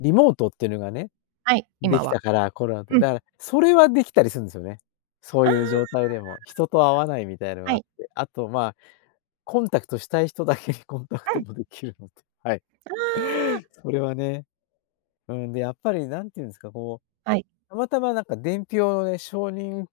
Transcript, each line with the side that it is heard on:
left: リモートっていうのがね、
right: はい、
left: で
right: 今
left: きた
right: は。
left: から、コロナで。
right: うん。
left: だから、それはできたりするんですよね。そう
right: あ
left: いう状
right: あ。
left: 態でも、人と会わないみたいのが
right: は
left: あっ
right: い。
left: て。あとまあ、コンタクトしたい人だけにコンタク
right: う
left: ト
right: ん。
left: もできるので、はい。
right: ああ。
left: それはね、うん、で、やっぱり何て言うんですか、こ
right: はい。
left: う、たまたまなんか伝票のね、承認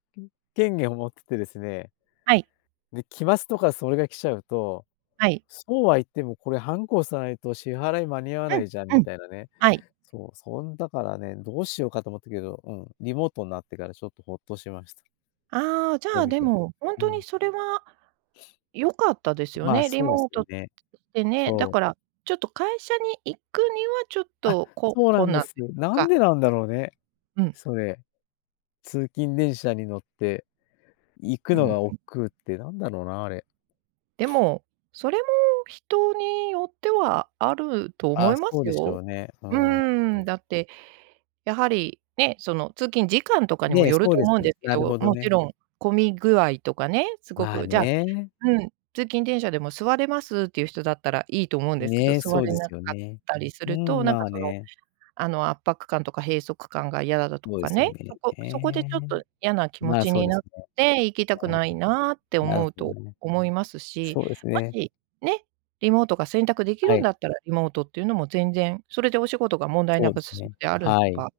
left: 権限を持っててですね。
right: はい。
left: で、期末とかそれが来ちゃうと、
right: はい。
left: そうは言ってもこれ、ハンコ押さないと支払い、間に合わ
right: う
left: な
right: ん、
left: いじゃん、
right: う
left: み
right: ん。
left: たいなね。
right: はい。
left: そう、そんだからね、どうしようかと思ったけど、うん、リモートになってから、ちょっとほっとしました。
right: ああ、じゃ
left: そう
right: あ、
left: で
right: で
left: すよ、
right: も、ほん
left: う
right: とに
left: ん。
right: それは 良かったですよ
left: まあ、
right: ね。リ
left: そうで
right: モ
left: す
right: ー
left: よ
right: ト
left: ね。
right: でね。だ
left: そ
right: か
left: う。
right: ら、ちょっと会社に行くにはちょっ
left: あ、
right: とこう、
left: そうな
right: こう
left: んで
right: なん
left: す。なん
right: か。
left: でなんだろうね、
right: うん。
left: それ。通勤電車に乗って、行く
right: うー
left: の
right: ん。
left: が億劫ってなんだろうな、あれ。
right: で も、それも人によってはあると
left: あ
right: 思
left: あ、
right: いま
left: そう
right: す
left: でしょ
right: よ。
left: うね。う
right: う
left: ー
right: ーん、
left: ん。
right: だって、やはりね、その通勤時間とかにも
left: ね、
right: よる
left: そう
right: と
left: です
right: 思うん
left: ね、
right: ですけ
left: なるほ
right: ど、
left: ど
right: もち
left: ね。
right: ろん、混み具合とかね、すご
left: まあ
right: く、じゃあ
left: ね。
right: うん、通勤電車でも座れますっていう人だったらいいと思うんですけど、
left: ね、
right: 座
left: そう
right: れ
left: で
right: な
left: す
right: か
left: よ
right: っ
left: ね、
right: たりす
left: う
right: ると、
left: ん、
right: なん
left: ま
right: か、
left: あ
right: その、
left: ね。
right: あの圧迫感とか閉塞感が嫌だと
left: そうで
right: か
left: すよ
right: ね、
left: ね、
right: そこ
left: え
right: そこでちょっ
left: え。
right: と嫌な気持
left: まあ、
right: ち
left: そう
right: に
left: で
right: なっ
left: すね。
right: て、行きたく
left: う
right: ないなって
left: ん。な
right: 思
left: る
right: う
left: ほ
right: と
left: どね。
right: 思いますし。
left: そうです
right: も
left: ね。
right: し、ね、リモートが選択でき
left: は
right: るん
left: い。
right: だったら、リモートっていうのも全然、それでお仕事が問題
left: そ
right: な
left: うで
right: く
left: す
right: 進
left: ね、
right: むんであるん
left: はい。
right: ば、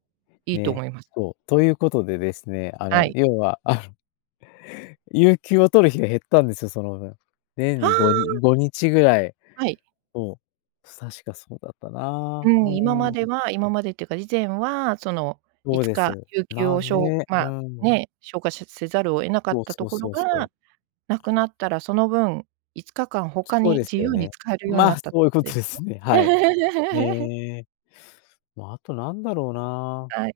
right: いいと
left: ね、
right: 思います。
left: そう。ということでですね、あの
right: はい。
left: 要は、あの有給を取る日が減ったんですよ、その分。年
right: は
left: にごに
right: あ。
left: 5日ぐらい。
right: はい。
left: そう、確か、そうだった
right: う
left: な。う
right: ん、今ま
left: ー
right: で
left: ん。
right: は今までっていうか、以前はその
left: そ
right: い
left: う
right: つ
left: で
right: か
left: す、
right: 有給
left: な
right: を
left: ん
right: しょ
left: ね、
right: うま
left: うー
right: あ
left: ん。
right: ね、消化しせざるを得なか
left: そ
right: っ
left: う
right: た
left: そ
right: と
left: う
right: ころ
left: そうそう。
right: がなくなったら、その分、5日間他
left: そう
right: に
left: です
right: 自
left: よ
right: 由に
left: ね。
right: 使えるように
left: ま
right: な
left: あ、
right: ったって
left: そういう
right: こと
left: こ
right: で
left: と
right: す
left: で
right: ね。
left: すね、はい。ええ。まあ、あとなんだろうな。
right: はい。